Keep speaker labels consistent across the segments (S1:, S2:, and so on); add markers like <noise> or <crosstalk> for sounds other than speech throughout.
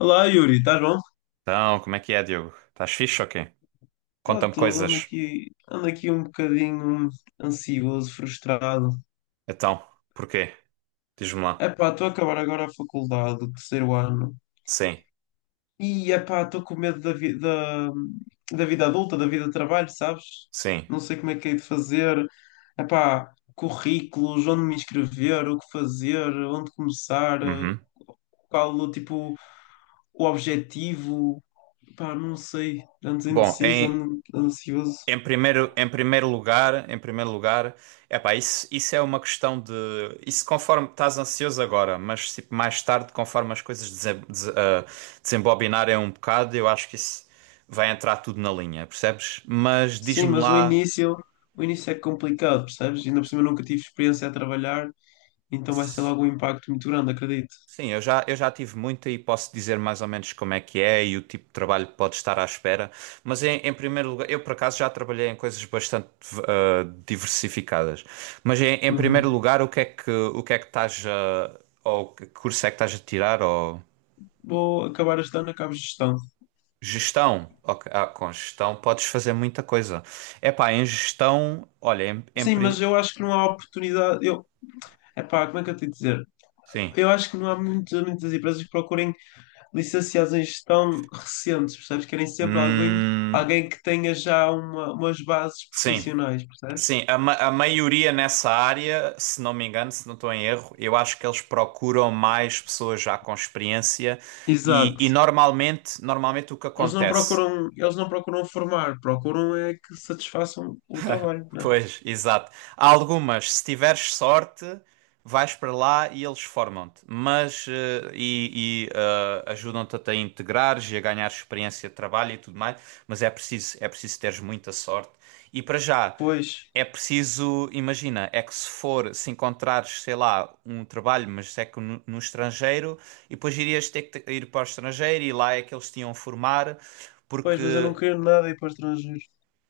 S1: Olá, Yuri, estás bom?
S2: Então, como é que é, Diogo? Estás fixe ou quê?
S1: Está
S2: Conta-me
S1: tudo, ando
S2: coisas.
S1: aqui, ando aqui um bocadinho ansioso, frustrado.
S2: Então, porquê? Diz-me lá.
S1: Epá, estou a acabar agora a faculdade, o terceiro ano.
S2: Sim,
S1: E epá, estou com medo da da vida adulta, da vida de trabalho, sabes?
S2: sim.
S1: Não sei como é que hei de fazer. Epá, currículos, onde me inscrever, o que fazer, onde começar,
S2: Uhum.
S1: qual o tipo, o objetivo. Epá, não sei, ando
S2: Bom,
S1: indeciso,
S2: em,
S1: ando ansioso.
S2: em primeiro lugar, epá, isso é uma questão de... Isso conforme estás ansioso agora, mas tipo, mais tarde, conforme as coisas desembobinarem um bocado, eu acho que isso vai entrar tudo na linha, percebes? Mas
S1: Sim,
S2: diz-me
S1: mas
S2: lá...
S1: o início é complicado, percebes? Ainda por cima nunca tive experiência a trabalhar, então vai ser logo um impacto muito grande, acredito.
S2: Sim, eu já tive muita e posso dizer mais ou menos como é que é e o tipo de trabalho que pode estar à espera. Mas em primeiro lugar, eu por acaso já trabalhei em coisas bastante diversificadas. Mas em primeiro
S1: Uhum.
S2: lugar, o que é que estás a, ou que curso é que estás a tirar? Ou
S1: Vou acabar este ano, acabo gestão.
S2: gestão? Ok, com gestão podes fazer muita coisa. É pá, em gestão, olha,
S1: Sim, mas eu acho que não há oportunidade. Eu, epá, como é que eu tenho de dizer?
S2: sim.
S1: Eu acho que não há muitas empresas que procurem licenciados em gestão recentes, percebes? Querem sempre alguém,
S2: Hum,
S1: alguém que tenha já uma, umas bases
S2: sim.
S1: profissionais, percebes?
S2: Sim, a maioria nessa área, se não me engano, se não estou em erro, eu acho que eles procuram mais pessoas já com experiência e, e
S1: Exato.
S2: normalmente, normalmente o que
S1: Eles não
S2: acontece?
S1: procuram, eles não procuram formar, procuram é que satisfaçam o trabalho, né?
S2: Pois, exato. Há algumas, se tiveres sorte, vais para lá e eles formam-te, mas e ajudam-te a te integrares e a ganhar experiência de trabalho e tudo mais, mas é preciso teres muita sorte. E para já,
S1: Pois,
S2: é preciso, imagina, é que se for, se encontrares, sei lá, um trabalho, mas é que no estrangeiro, e depois irias ter que ir para o estrangeiro e lá é que eles te iam formar,
S1: pois, mas eu não
S2: porque
S1: queria nada ir para o estrangeiro.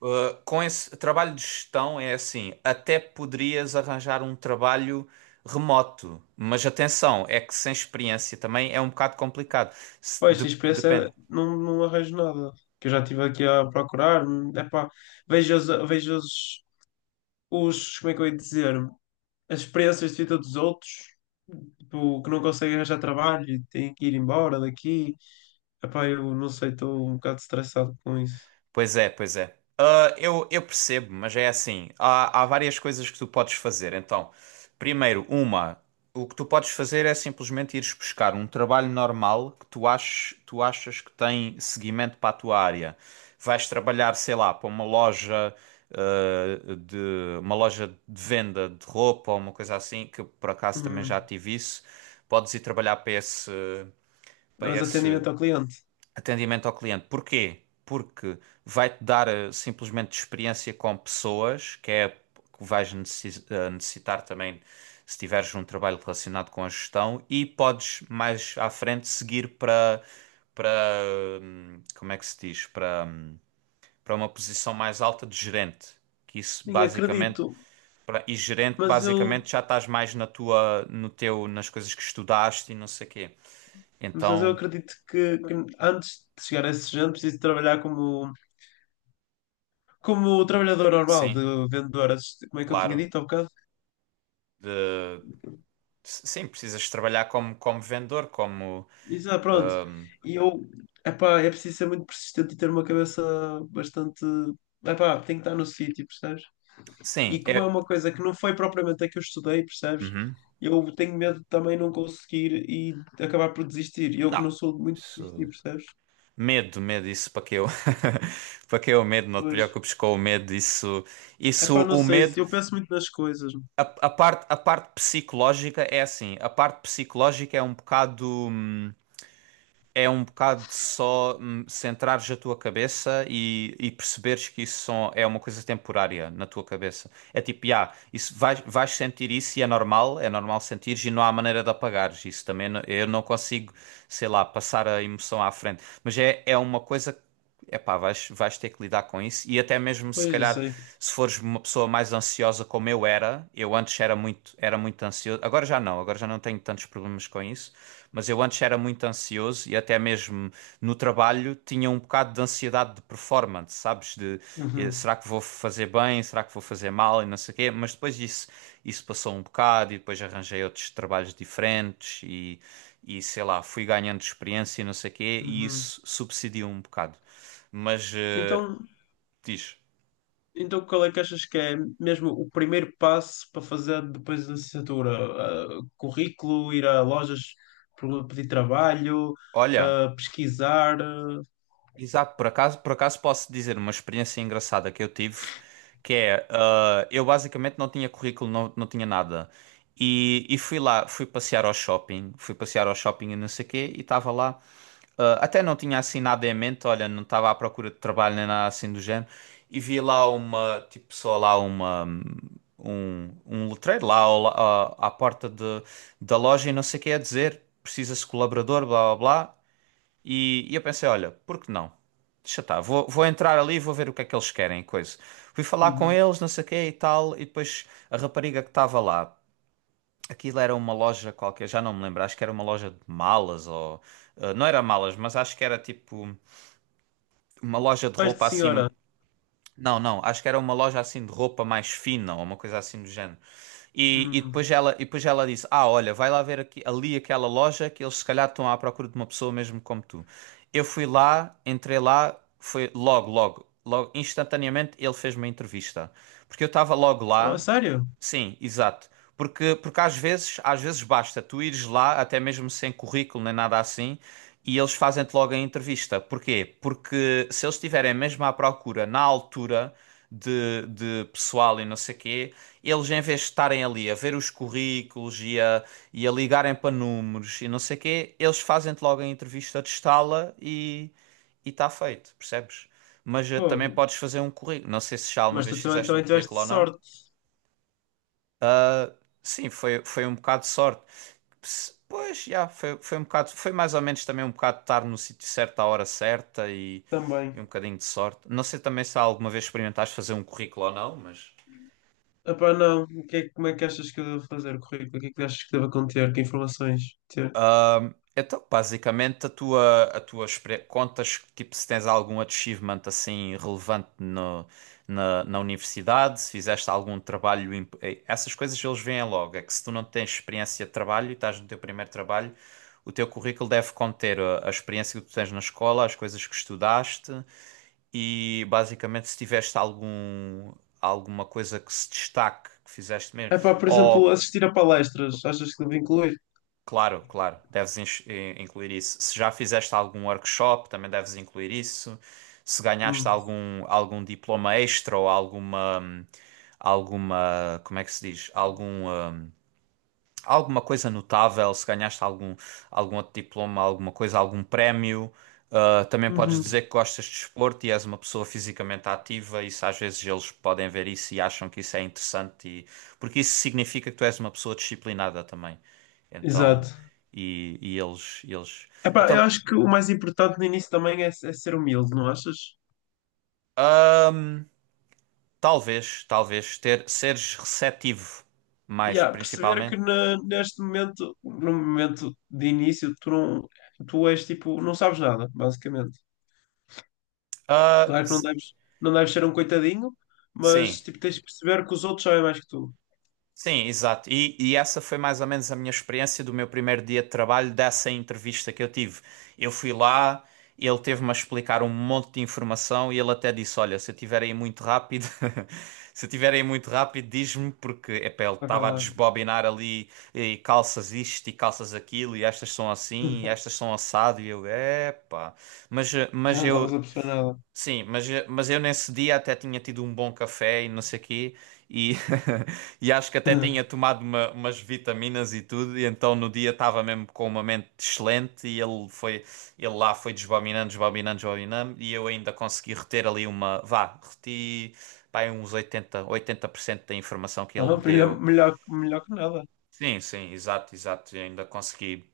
S2: Com esse trabalho de gestão é assim, até poderias arranjar um trabalho remoto, mas atenção, é que sem experiência também é um bocado complicado.
S1: Pois, a experiência é-
S2: Depende.
S1: não, não arranjo nada. Que eu já estive aqui a procurar. Epá, vejo os, como é que eu ia dizer, as experiências de vida dos outros, tipo, que não conseguem arranjar trabalho e têm que ir embora daqui. Epá, eu não sei, estou um bocado estressado com isso.
S2: Pois é, pois é. Ah, eu percebo, mas é assim. Há várias coisas que tu podes fazer. Então, primeiro, uma, o que tu podes fazer é simplesmente ires buscar um trabalho normal que tu aches, tu achas que tem seguimento para a tua área. Vais trabalhar, sei lá, para uma loja, de uma loja de venda de roupa ou uma coisa assim, que eu, por acaso também já
S1: Uhum.
S2: tive isso. Podes ir trabalhar para
S1: Mas
S2: esse
S1: atendimento ao cliente.
S2: atendimento ao cliente. Porquê? Porque vai-te dar simplesmente experiência com pessoas, que é que vais necessitar também se tiveres um trabalho relacionado com a gestão e podes mais à frente seguir para para como é que se diz? Para para uma posição mais alta de gerente. Que isso
S1: Nem
S2: basicamente
S1: acredito,
S2: e gerente
S1: mas eu,
S2: basicamente já estás mais na tua no teu nas coisas que estudaste e não sei quê.
S1: mas eu
S2: Então,
S1: acredito que antes de chegar a esse género preciso trabalhar como, como trabalhador normal,
S2: sim,
S1: de vendedor, assist- como é que eu tinha
S2: claro.
S1: dito há bocado?
S2: De Sim, precisas trabalhar como, como vendedor, como.
S1: Isso, ah, pronto. E eu, epá, é preciso ser muito persistente e ter uma cabeça bastante. Epá, tem que estar no sítio, percebes? E
S2: Sim,
S1: como é
S2: é.
S1: uma coisa que não foi propriamente a que eu estudei, percebes?
S2: Uhum.
S1: Eu tenho medo de também não conseguir e acabar por desistir. E eu que
S2: Não.
S1: não sou de muito desistir,
S2: Isso...
S1: percebes?
S2: Medo, medo, isso para que eu. <laughs> Para que eu medo, não te
S1: Pois.
S2: preocupes com o medo, isso.
S1: É
S2: Isso,
S1: pá, não
S2: o
S1: sei
S2: medo.
S1: se eu penso muito nas coisas.
S2: A parte psicológica é assim. A parte psicológica é um bocado. É um bocado de só centrares a tua cabeça e perceberes que isso só é uma coisa temporária na tua cabeça. É tipo, ah, isso vais, vais sentir isso e é normal sentires e não há maneira de apagares isso também. Eu não consigo, sei lá, passar a emoção à frente. Mas é, é uma coisa que Epá, vais, vais ter que lidar com isso. E até mesmo se
S1: Pois, eu
S2: calhar,
S1: sei.
S2: se fores uma pessoa mais ansiosa como eu era, eu antes era muito ansioso. Agora já não tenho tantos problemas com isso. Mas eu antes era muito ansioso e até mesmo no trabalho tinha um bocado de ansiedade de performance, sabes? De
S1: Uhum,
S2: será que vou fazer bem, será que vou fazer mal e não sei o quê. Mas depois isso passou um bocado e depois arranjei outros trabalhos diferentes e sei lá, fui ganhando experiência e não sei o quê e
S1: uhum.
S2: isso subsidiou um bocado. Mas
S1: Então,
S2: diz,
S1: então qual é que achas que é mesmo o primeiro passo para fazer depois da licenciatura? Ah, currículo, ir a lojas pedir trabalho,
S2: olha.
S1: ah, pesquisar.
S2: Exato, por acaso posso dizer uma experiência engraçada que eu tive, que é, eu basicamente não tinha currículo, não tinha nada, e fui lá, fui passear ao shopping e não sei o quê, e estava lá, até não tinha assim nada em mente, olha, não estava à procura de trabalho nem nada assim do género, e vi lá uma, tipo, só lá uma, um letreiro lá ao à porta de, da loja e não sei o quê a dizer, precisa-se de colaborador, blá blá blá, e eu pensei, olha, por que não? Deixa estar, vou, vou entrar ali e vou ver o que é que eles querem, e coisa. Fui falar com
S1: Uhum.
S2: eles, não sei o quê e tal, e depois a rapariga que estava lá, aquilo era uma loja qualquer, já não me lembro, acho que era uma loja de malas ou... não era malas, mas acho que era tipo uma loja de
S1: Pais de
S2: roupa assim...
S1: senhora.
S2: Não, não, acho que era uma loja assim de roupa mais fina ou uma coisa assim do género. E, e
S1: Uhum.
S2: depois ela, e depois ela disse: "Ah, olha, vai lá ver ali aquela loja que eles se calhar estão à procura de uma pessoa mesmo como tu." Eu fui lá, entrei lá, foi logo, logo, logo, instantaneamente ele fez uma entrevista. Porque eu estava logo
S1: Oh,
S2: lá.
S1: sério?
S2: Sim, exato. Porque, porque às vezes basta tu ires lá, até mesmo sem currículo nem nada assim, e eles fazem-te logo a entrevista. Porquê? Porque se eles estiverem mesmo à procura na altura de pessoal e não sei quê eles em vez de estarem ali a ver os currículos e a ligarem para números e não sei o quê, eles fazem-te logo a entrevista de estala e está feito, percebes? Mas também
S1: Pô,
S2: podes fazer um currículo. Não sei se já alguma
S1: mas
S2: vez
S1: tu
S2: fizeste um
S1: também tiveste
S2: currículo ou não.
S1: sorte
S2: Sim, foi, foi um bocado de sorte. Pois, já, foi, foi um bocado, foi mais ou menos também um bocado de estar no sítio certo à hora certa
S1: também.
S2: e um bocadinho de sorte. Não sei também se alguma vez experimentaste fazer um currículo ou não, mas.
S1: Epá, não. O que é- como é que achas que eu devo fazer o currículo? O que é que achas que devo conter? Que informações ter?
S2: Então, basicamente, a tua contas, tipo, se tens algum achievement assim relevante no, na universidade, se fizeste algum trabalho, essas coisas eles veem logo. É que se tu não tens experiência de trabalho e estás no teu primeiro trabalho, o teu currículo deve conter a experiência que tu tens na escola, as coisas que estudaste e, basicamente, se tiveste algum, alguma coisa que se destaque, que fizeste mesmo.
S1: Epá, por exemplo, assistir a palestras. Achas que devo incluir?
S2: Claro, claro, deves incluir isso. Se já fizeste algum workshop, também deves incluir isso. Se ganhaste
S1: Hum.
S2: algum, algum diploma extra ou alguma, alguma, como é que se diz? Algum, alguma coisa notável, se ganhaste algum, algum outro diploma, alguma coisa, algum prémio. Também podes dizer
S1: Uhum.
S2: que gostas de desporto e és uma pessoa fisicamente ativa, isso às vezes eles podem ver isso e acham que isso é interessante, e... porque isso significa que tu és uma pessoa disciplinada também. Então,
S1: Exato.
S2: e eles, eles.
S1: Epá, eu
S2: Então,
S1: acho que o mais importante no início também é, é ser humilde, não achas?
S2: talvez ter, seres receptivo mais,
S1: Yeah, perceber
S2: principalmente.
S1: que na- neste momento, no momento de início, tu não, tu és tipo, não sabes nada, basicamente.
S2: Ah,
S1: Claro que não
S2: s-
S1: deves, não deves ser um coitadinho,
S2: sim.
S1: mas tipo, tens de perceber que os outros sabem mais que tu,
S2: Sim, exato. E essa foi mais ou menos a minha experiência do meu primeiro dia de trabalho, dessa entrevista que eu tive. Eu fui lá, ele teve-me a explicar um monte de informação e ele até disse: "Olha, se eu tiver aí muito rápido, <laughs> se eu tiver aí muito rápido, diz-me", porque epá, ele
S1: para
S2: estava a
S1: acalmar.
S2: desbobinar ali e calças isto e calças aquilo, e estas são assim, e estas
S1: <laughs>
S2: são assado, e eu, epá. Mas,
S1: Já não estavas a perceber nada.
S2: sim, mas eu nesse dia até tinha tido um bom café e não sei quê, e, <laughs> e acho que até tinha
S1: <laughs>
S2: tomado umas vitaminas e tudo, e então no dia estava mesmo com uma mente excelente e ele foi, ele lá foi desbobinando, desbobinando, desbobinando, e eu ainda consegui reter ali uma, vá, reti, pá, uns oitenta por cento da informação que ele
S1: Ah,
S2: me
S1: melhor,
S2: deu.
S1: melhor, melhor que nada.
S2: Sim, sim, exato, exato, eu ainda consegui.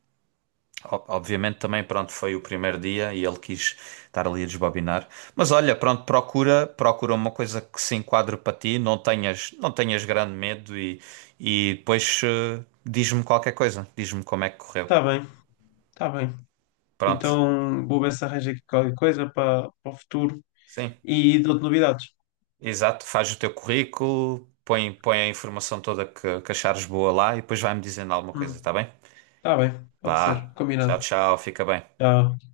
S2: Obviamente também, pronto, foi o primeiro dia e ele quis estar ali a desbobinar. Mas olha, pronto, procura, procura uma coisa que se enquadre para ti, não tenhas, não tenhas grande medo e depois diz-me qualquer coisa, diz-me como é que correu.
S1: Tá bem, tá bem.
S2: Pronto,
S1: Então vou ver se arranjo aqui qualquer coisa para para o futuro
S2: sim,
S1: e dou-te novidades.
S2: exato, faz o teu currículo, põe, põe a informação toda que achares boa lá e depois vai-me dizendo alguma coisa,
S1: Hum,
S2: tá bem?
S1: tá bem, pode ser,
S2: Vá, tchau,
S1: combinado.
S2: tchau, fica bem.
S1: Tchau.